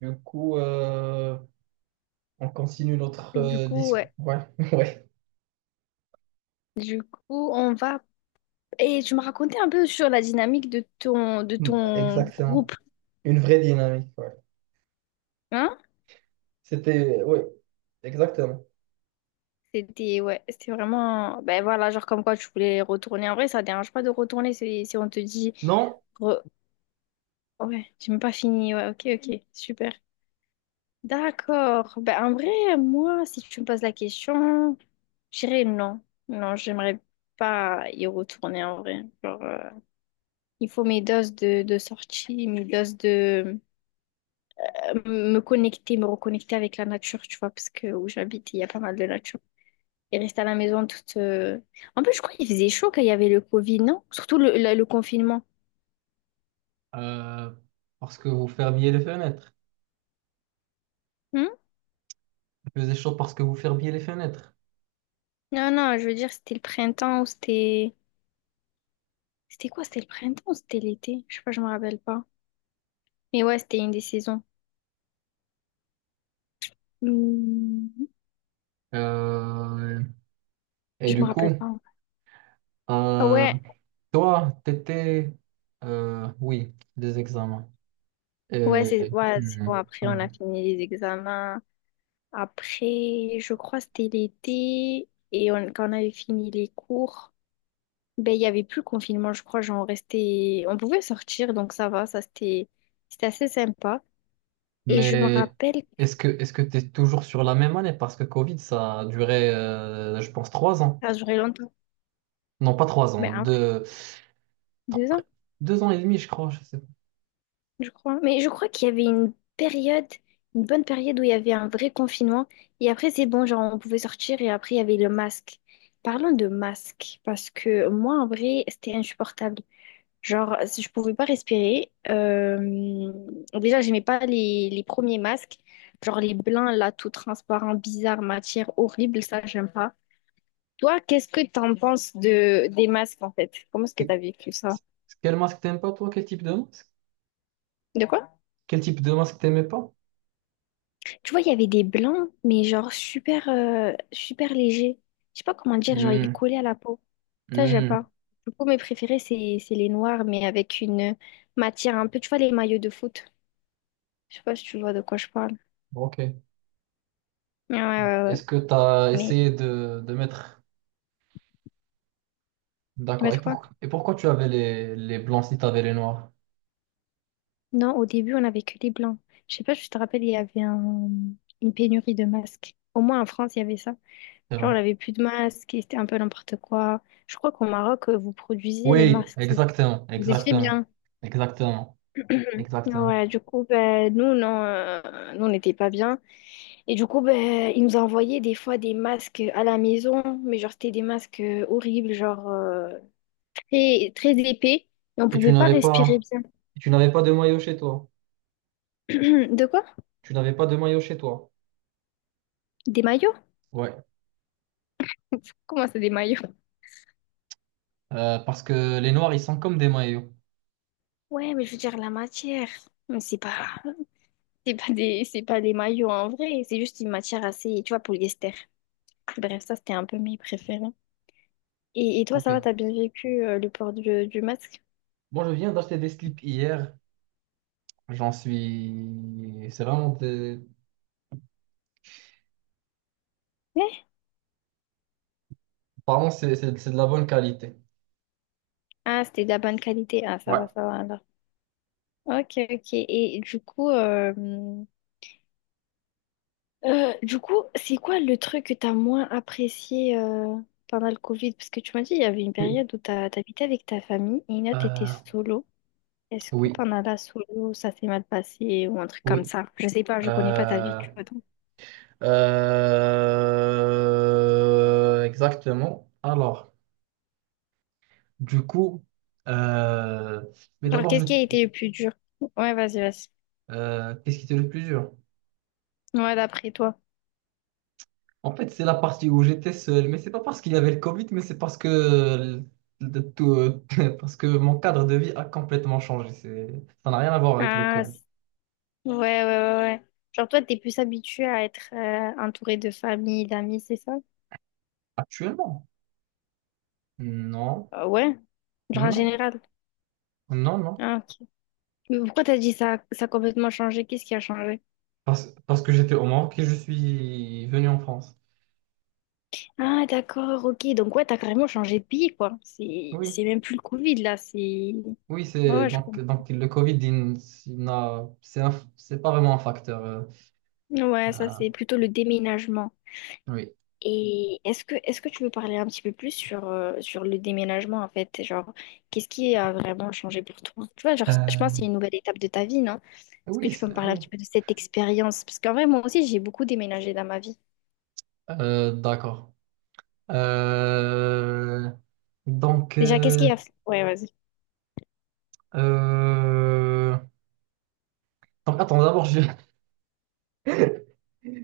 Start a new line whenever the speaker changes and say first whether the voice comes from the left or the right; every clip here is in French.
right: Du coup, euh, on continue notre
left: Du coup,
right: discussion.
left: ouais.
right: Ouais, ouais,
left: Du coup, on va... Et tu me racontais un peu sur la dynamique de
right: Mm.
left: ton
right: Exactement.
left: groupe,
right: Une vraie dynamique, ouais.
left: hein?
right: C'était, oui, exactement.
left: Ouais, c'était vraiment... Ben voilà, genre comme quoi tu voulais retourner. En vrai, ça dérange pas de retourner si on te dit...
right: Non,
left: re- Ouais, j'ai même pas fini. Ouais, ok, ok, super. D'accord. Ben en vrai, moi, si tu me poses la question, je dirais non. Non, j'aimerais pas y retourner en vrai. Genre, il faut mes doses de sortie, mes doses de... me connecter, me reconnecter avec la nature, tu vois, parce que où j'habite, il y a pas mal de nature. Et rester à la maison toute... En plus, je crois qu'il faisait chaud quand il y avait le Covid, non? Surtout le confinement.
right: euh, parce que vous fermiez les fenêtres.
left: Hmm.
right: Il faisait chaud parce que vous fermiez les fenêtres.
left: Non, non, je veux dire, c'était le printemps ou c'était... C'était quoi? C'était le printemps ou c'était l'été? Je sais pas, je me rappelle pas. Mais ouais, c'était une des saisons. Hmm.
right: Euh, et
left: Je me
right: du coup,
left: rappelle pas. Ah
right: euh,
left: ouais,
right: toi, t'étais, oui, des examens. Et,
left: ouais, c'est bon. Après, on
right: Mm.
left: a fini les examens. Après, je crois, c'était l'été. Quand on avait fini les cours. Ben, il n'y avait plus le confinement, je crois. Genre, on restait... On pouvait sortir, donc ça va. Ça, c'était... C'était assez sympa. Et je me
right: Mais
left: rappelle que
right: est-ce que tu es toujours sur la même année? Parce que Covid, ça a duré, je pense, trois ans.
left: ça a duré longtemps.
right: Non, pas trois ans,
left: Ben, deux
right: trois-
left: ans,
right: deux ans et demi, je crois. Je sais pas.
left: je crois. Mais je crois qu'il y avait une période, une bonne période où il y avait un vrai confinement. Et après, c'est bon, genre, on pouvait sortir. Et après, il y avait le masque. Parlons de masque, parce que moi, en vrai, c'était insupportable. Genre, si je pouvais pas respirer, déjà, j'aimais pas les premiers masques, genre les blancs, là, tout transparent, bizarre, matière horrible, ça, j'aime pas. Toi, qu'est-ce que t'en penses de, des masques, en fait? Comment est-ce que
right: C'est-
left: t'as vécu ça?
right: Quel masque t'aimes pas, toi? Quel type de masque?
left: De quoi?
right: Quel type de masque t'aimais pas?
left: Tu vois, il y avait des blancs, mais genre super, super légers. Je sais pas comment dire, genre, ils
right: Hmm,
left: collaient à la peau. Ça, j'aime
right: hmm,
left: pas. Du coup, mes préférés, c'est les noirs, mais avec une matière un peu, tu vois, les maillots de foot. Je sais pas si tu vois de quoi je parle.
right: ok.
left: Ouais, ouais, ouais.
right: Est-ce que tu as
left: Ouais.
right: essayé de mettre...
left: Il y
right: D'accord. Et,
left: en
right: et pourquoi tu avais les blancs si tu avais les noirs?
left: Non, au début, on avait que les blancs. Je sais pas si tu te rappelle, il y avait une pénurie de masques. Au moins en France, il y avait ça.
right: C'est
left: Genre, on
right: vrai.
left: avait plus de masques et c'était un peu n'importe quoi. Je crois qu'au Maroc, vous produisiez les
right: Oui,
left: masques, c'est ça?
right: exactement,
left: Vous étiez
right: exactement,
left: bien.
right: exactement, exactement.
left: Ouais, du coup, ben, nous, non, nous, on n'était pas bien. Et du coup, ben, ils nous envoyaient des fois des masques à la maison, mais genre, c'était des masques horribles, genre très, très épais, et on
right: Et
left: pouvait pas respirer bien.
right: tu n'avais pas de maillot chez toi?
left: De quoi?
right: Tu n'avais pas de maillot chez toi.
left: Des maillots?
right: Ouais,
left: Comment ça, des maillots?
right: parce que les noirs, ils sont comme des maillots.
left: Ouais, mais je veux dire la matière. Mais c'est pas des maillots en vrai. C'est juste une matière assez, tu vois, polyester. Bref, ça, c'était un peu mes préférés. Et toi,
right: Ok.
left: ça va, t'as bien vécu le port du masque?
right: Moi, je viens d'acheter des slips hier. J'en suis. C'est vraiment des.
left: Ouais.
right: Apparemment, c'est de la bonne qualité.
left: Ah, c'était de la bonne qualité. Ah,
right: Ouais.
left: ça va alors. Ok, ok. Et du coup, c'est quoi le truc que t'as moins apprécié pendant le Covid? Parce que tu m'as dit, il y avait une période où t'habitais avec ta famille et une autre, t'étais
right: Euh,
left: solo. Est-ce que
right: oui,
left: pendant la solo, ça s'est mal passé ou un truc comme
right: oui.
left: ça? Je sais pas, je connais pas ta vie,
right: Euh,
left: tu vois. Donc...
right: exactement. Alors, du coup, euh, mais
left: Genre,
right: d'abord,
left: qu'est-ce
right: je,
left: qui a été le plus dur? Ouais, vas-y, vas-y.
right: euh, qu'est-ce qui était le plus dur?
left: Ouais, d'après toi.
right: En fait, c'est la partie où j'étais seul, mais c'est pas parce qu'il y avait le Covid, mais c'est parce que, de tout, parce que mon cadre de vie a complètement changé. Ça n'a rien à voir avec le
left: Ah,
right: Covid.
left: ouais, ouais, ouais, ouais. Genre, toi, t'es plus habitué à être entouré de famille, d'amis, c'est ça?
right: Actuellement? Non,
left: Ouais. Genre, en
right: non,
left: général.
right: non, non.
left: Ah, ok. Mais pourquoi t'as dit ça, ça a complètement changé? Qu'est-ce qui a changé?
right: Parce que j'étais au Maroc et je suis venu en France.
left: Ah, d'accord, ok. Donc, ouais, t'as carrément changé de pays, quoi. C'est,
right: Oui,
left: c'est même plus le Covid, là. C'est...
right: oui,
left: Ouais, ouais, je comprends.
right: donc le Covid, il n'a, c'est pas vraiment un facteur.
left: Ouais, ça,
right: Euh,
left: c'est plutôt le déménagement.
right: oui.
left: Et est-ce que tu veux parler un petit peu plus sur le déménagement en fait? Genre, qu'est-ce qui a vraiment changé pour toi? Tu vois, genre, je pense que c'est
right: Euh,
left: une nouvelle étape de ta vie, non? Est-ce que
right: oui,
left: tu peux me parler un
right: oui.
left: petit peu de cette expérience? Parce qu'en vrai, moi aussi, j'ai beaucoup déménagé dans ma vie.
right: D'accord. Euh, donc.
left: Déjà, qu'est-ce
right: euh,
left: qui a fait? Ouais, vas-y.
right: Euh, Attends, d'abord, je...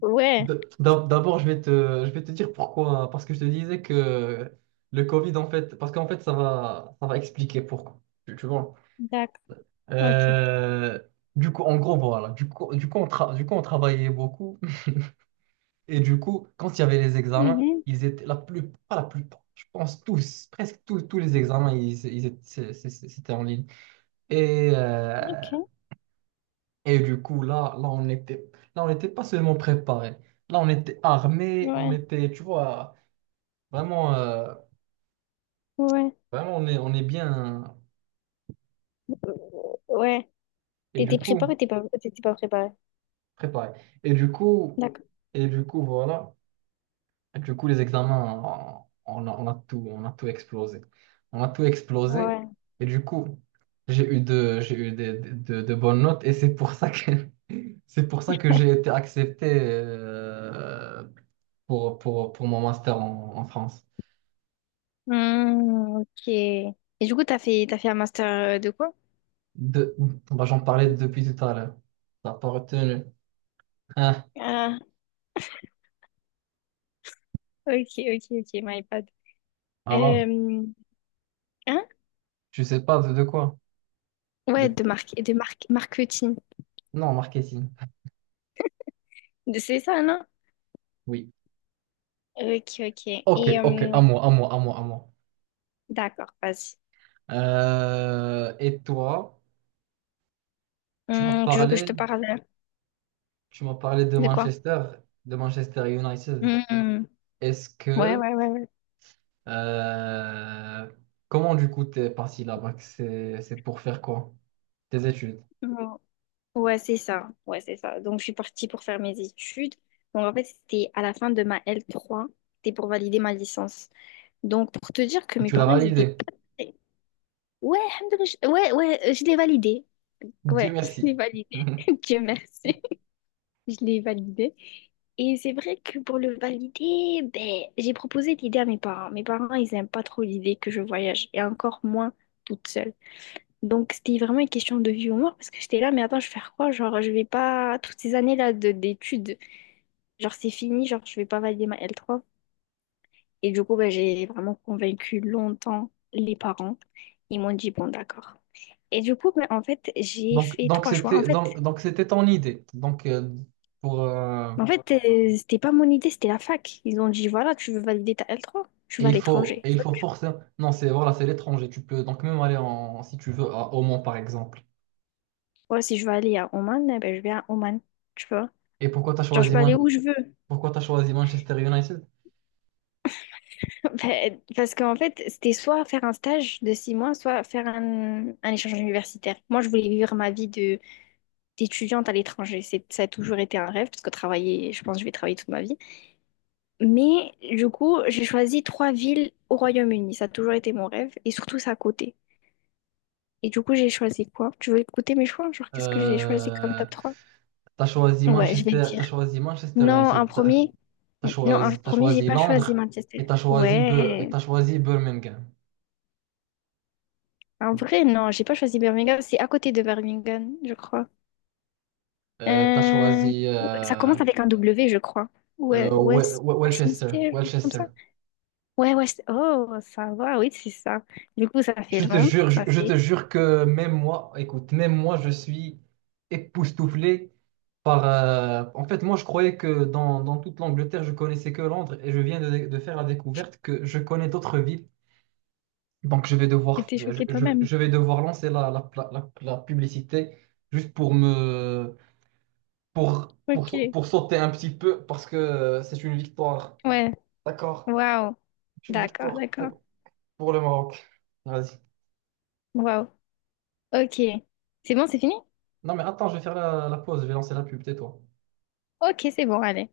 left: Ouais,
right: D'abord, je vais te dire pourquoi, hein. Parce que je te disais que le Covid, en fait, parce qu'en fait, ça va expliquer pourquoi. Tu vois.
left: d'accord. Ok. Ok.
right: Euh, Du coup, en gros, voilà. Du coup, on travaillait beaucoup. Et du coup, quand il y avait les examens,
left: Mhm.
right: ils étaient la plus... pas la plupart, je pense tous, presque tous, tous les examens, ils étaient... c'était en ligne. Et, euh,
left: Ok.
right: Et du coup, on était, là, on n'était pas seulement préparé. Là, on était armé, on
left: Ouais.
right: était, tu vois, vraiment,
left: Ouais.
right: vraiment, on est bien.
left: Ouais.
right: Et du
left: T'étais
right: coup,
left: préparé ou t'étais pas préparé?
right: préparé. Et du coup,
left: D'accord.
right: et du coup, voilà. Et du coup, les examens, on on a tout explosé. On a tout explosé.
left: Ouais.
right: Et du coup, j'ai eu de bonnes notes. Et c'est pour ça que, c'est pour ça que j'ai été accepté, pour mon master en France.
left: Hmm, ok. Et du coup, t'as fait un master de quoi?
right: De... Bah, j'en parlais depuis tout à l'heure. T'as pas retenu. Hein?
left: Ok, ok, ok, my bad.
right: Alors,
left: Euh, hein?
right: je sais pas de quoi.
left: Ouais,
right: De...
left: de marque, marketing.
right: Non, marketing.
left: C'est ça, non?
right: Oui.
left: Ok, ok.
right: Ok,
left: Et
right: ok, à moi, à moi, à moi, à moi.
left: d'accord, vas-y.
right: Et toi, tu m'as
left: Tu veux que je te
right: parlé,
left: parle
right: tu m'as parlé
left: de quoi?
right: De Manchester United.
left: Hum.
right: Est-ce
left: Ouais,
right: que,
left: ouais, ouais, ouais.
right: euh, comment du coup t'es parti là-bas? Que c'est pour faire quoi? Tes études.
left: Hum. Ouais, c'est ça. Ouais, c'est ça. Donc, je suis partie pour faire mes études. Donc, en fait, c'était à la fin de ma L3. C'était pour valider ma licence. Donc, pour te dire que
right: Et
left: mes
right: tu l'as
left: parents, ils étaient
right: validé.
left: pas... très- Ouais, alhamdoulilah, ouais, ouais, je l'ai validé.
right: Dieu
left: Ouais, je
right: merci.
left: l'ai validé. Dieu merci. Je l'ai validé. Et c'est vrai que pour le valider, ben, j'ai proposé l'idée à mes parents. Mes parents, ils n'aiment pas trop l'idée que je voyage, et encore moins toute seule. Donc, c'était vraiment une question de vie ou mort, parce que j'étais là, mais attends, je vais faire quoi? Genre, je vais pas... Toutes ces années-là d'études, genre, c'est fini, genre, je vais pas valider ma L3. Et du coup, ben, j'ai vraiment convaincu longtemps les parents. Ils m'ont dit, bon, d'accord. Et du coup, ben, en fait, j'ai
right: Donc,
left: fait trois choix. En fait,
right: donc c'était ton idée. Donc pour
left: en fait, c'était pas mon idée, c'était la fac. Ils ont dit, voilà, tu veux valider ta L3, tu vas à l'étranger.
right: et il faut forcément non c'est voilà c'est l'étranger. Tu peux donc même aller en si tu veux à, au Mans par exemple.
left: Moi, si je veux aller à Oman, eh ben, je vais à Oman, tu vois.
right: Et pourquoi
left: Genre, je peux aller où je veux.
right: Pourquoi t'as choisi Manchester United?
left: Ben, parce qu'en fait, c'était soit faire un stage de 6 mois, soit faire un échange universitaire. Moi, je voulais vivre ma vie de d'étudiante à l'étranger. C'est, ça a toujours été un rêve, parce que travailler, je pense que je vais travailler toute ma vie. Mais du coup, j'ai choisi trois villes au Royaume-Uni. Ça a toujours été mon rêve, et surtout, c'est à côté. Et du coup, j'ai choisi quoi? Tu veux écouter mes choix? Genre, qu'est-ce que j'ai choisi comme
right: Euh,
left: top trois? Ouais, je vais te
right: T'as
left: dire.
right: choisi Manchester
left: Non, un
right: United. T'as
left: premier. Non, un
right: t'as
left: premier, j'ai
right: choisi
left: pas choisi
right: Londres et
left: Manchester.
right: et
left: Ouais.
right: t'as choisi Birmingham.
left: En vrai, non, j'ai pas choisi Birmingham. C'est à côté de Birmingham, je crois.
right: T'as
left: Euh,
right: choisi
left: ouais, ça commence avec un W, je crois. Ouais, West...
right: Welchester
left: Westminster, comme ça.
right: Welchester.
left: Ouais, West... Oh, ça va, oui, c'est ça. Du coup, ça fait
right: Je te
left: Londres,
right: jure,
left: ça
right: je te
left: fait...
right: jure que même moi, écoute, même moi, je suis époustouflé par... en fait, moi, je croyais que dans toute l'Angleterre, je connaissais que Londres et je viens de faire la découverte que je connais d'autres villes. Donc, je vais
left: Tu
right: devoir,
left: t'es choquée toi-même.
right: je vais devoir lancer la publicité juste pour me...
left: Ok.
right: pour sauter un petit peu parce que c'est une victoire.
left: Ouais,
right: D'accord?
left: waouh.
right: C'est une
left: D'accord,
right: victoire
left: d'accord.
right: pour le Maroc. Vas-y.
left: Waouh. Ok. C'est bon, c'est fini?
right: Non, mais attends, je vais faire la, la pause, je vais lancer la pub, tais-toi.
left: Ok, c'est bon, allez.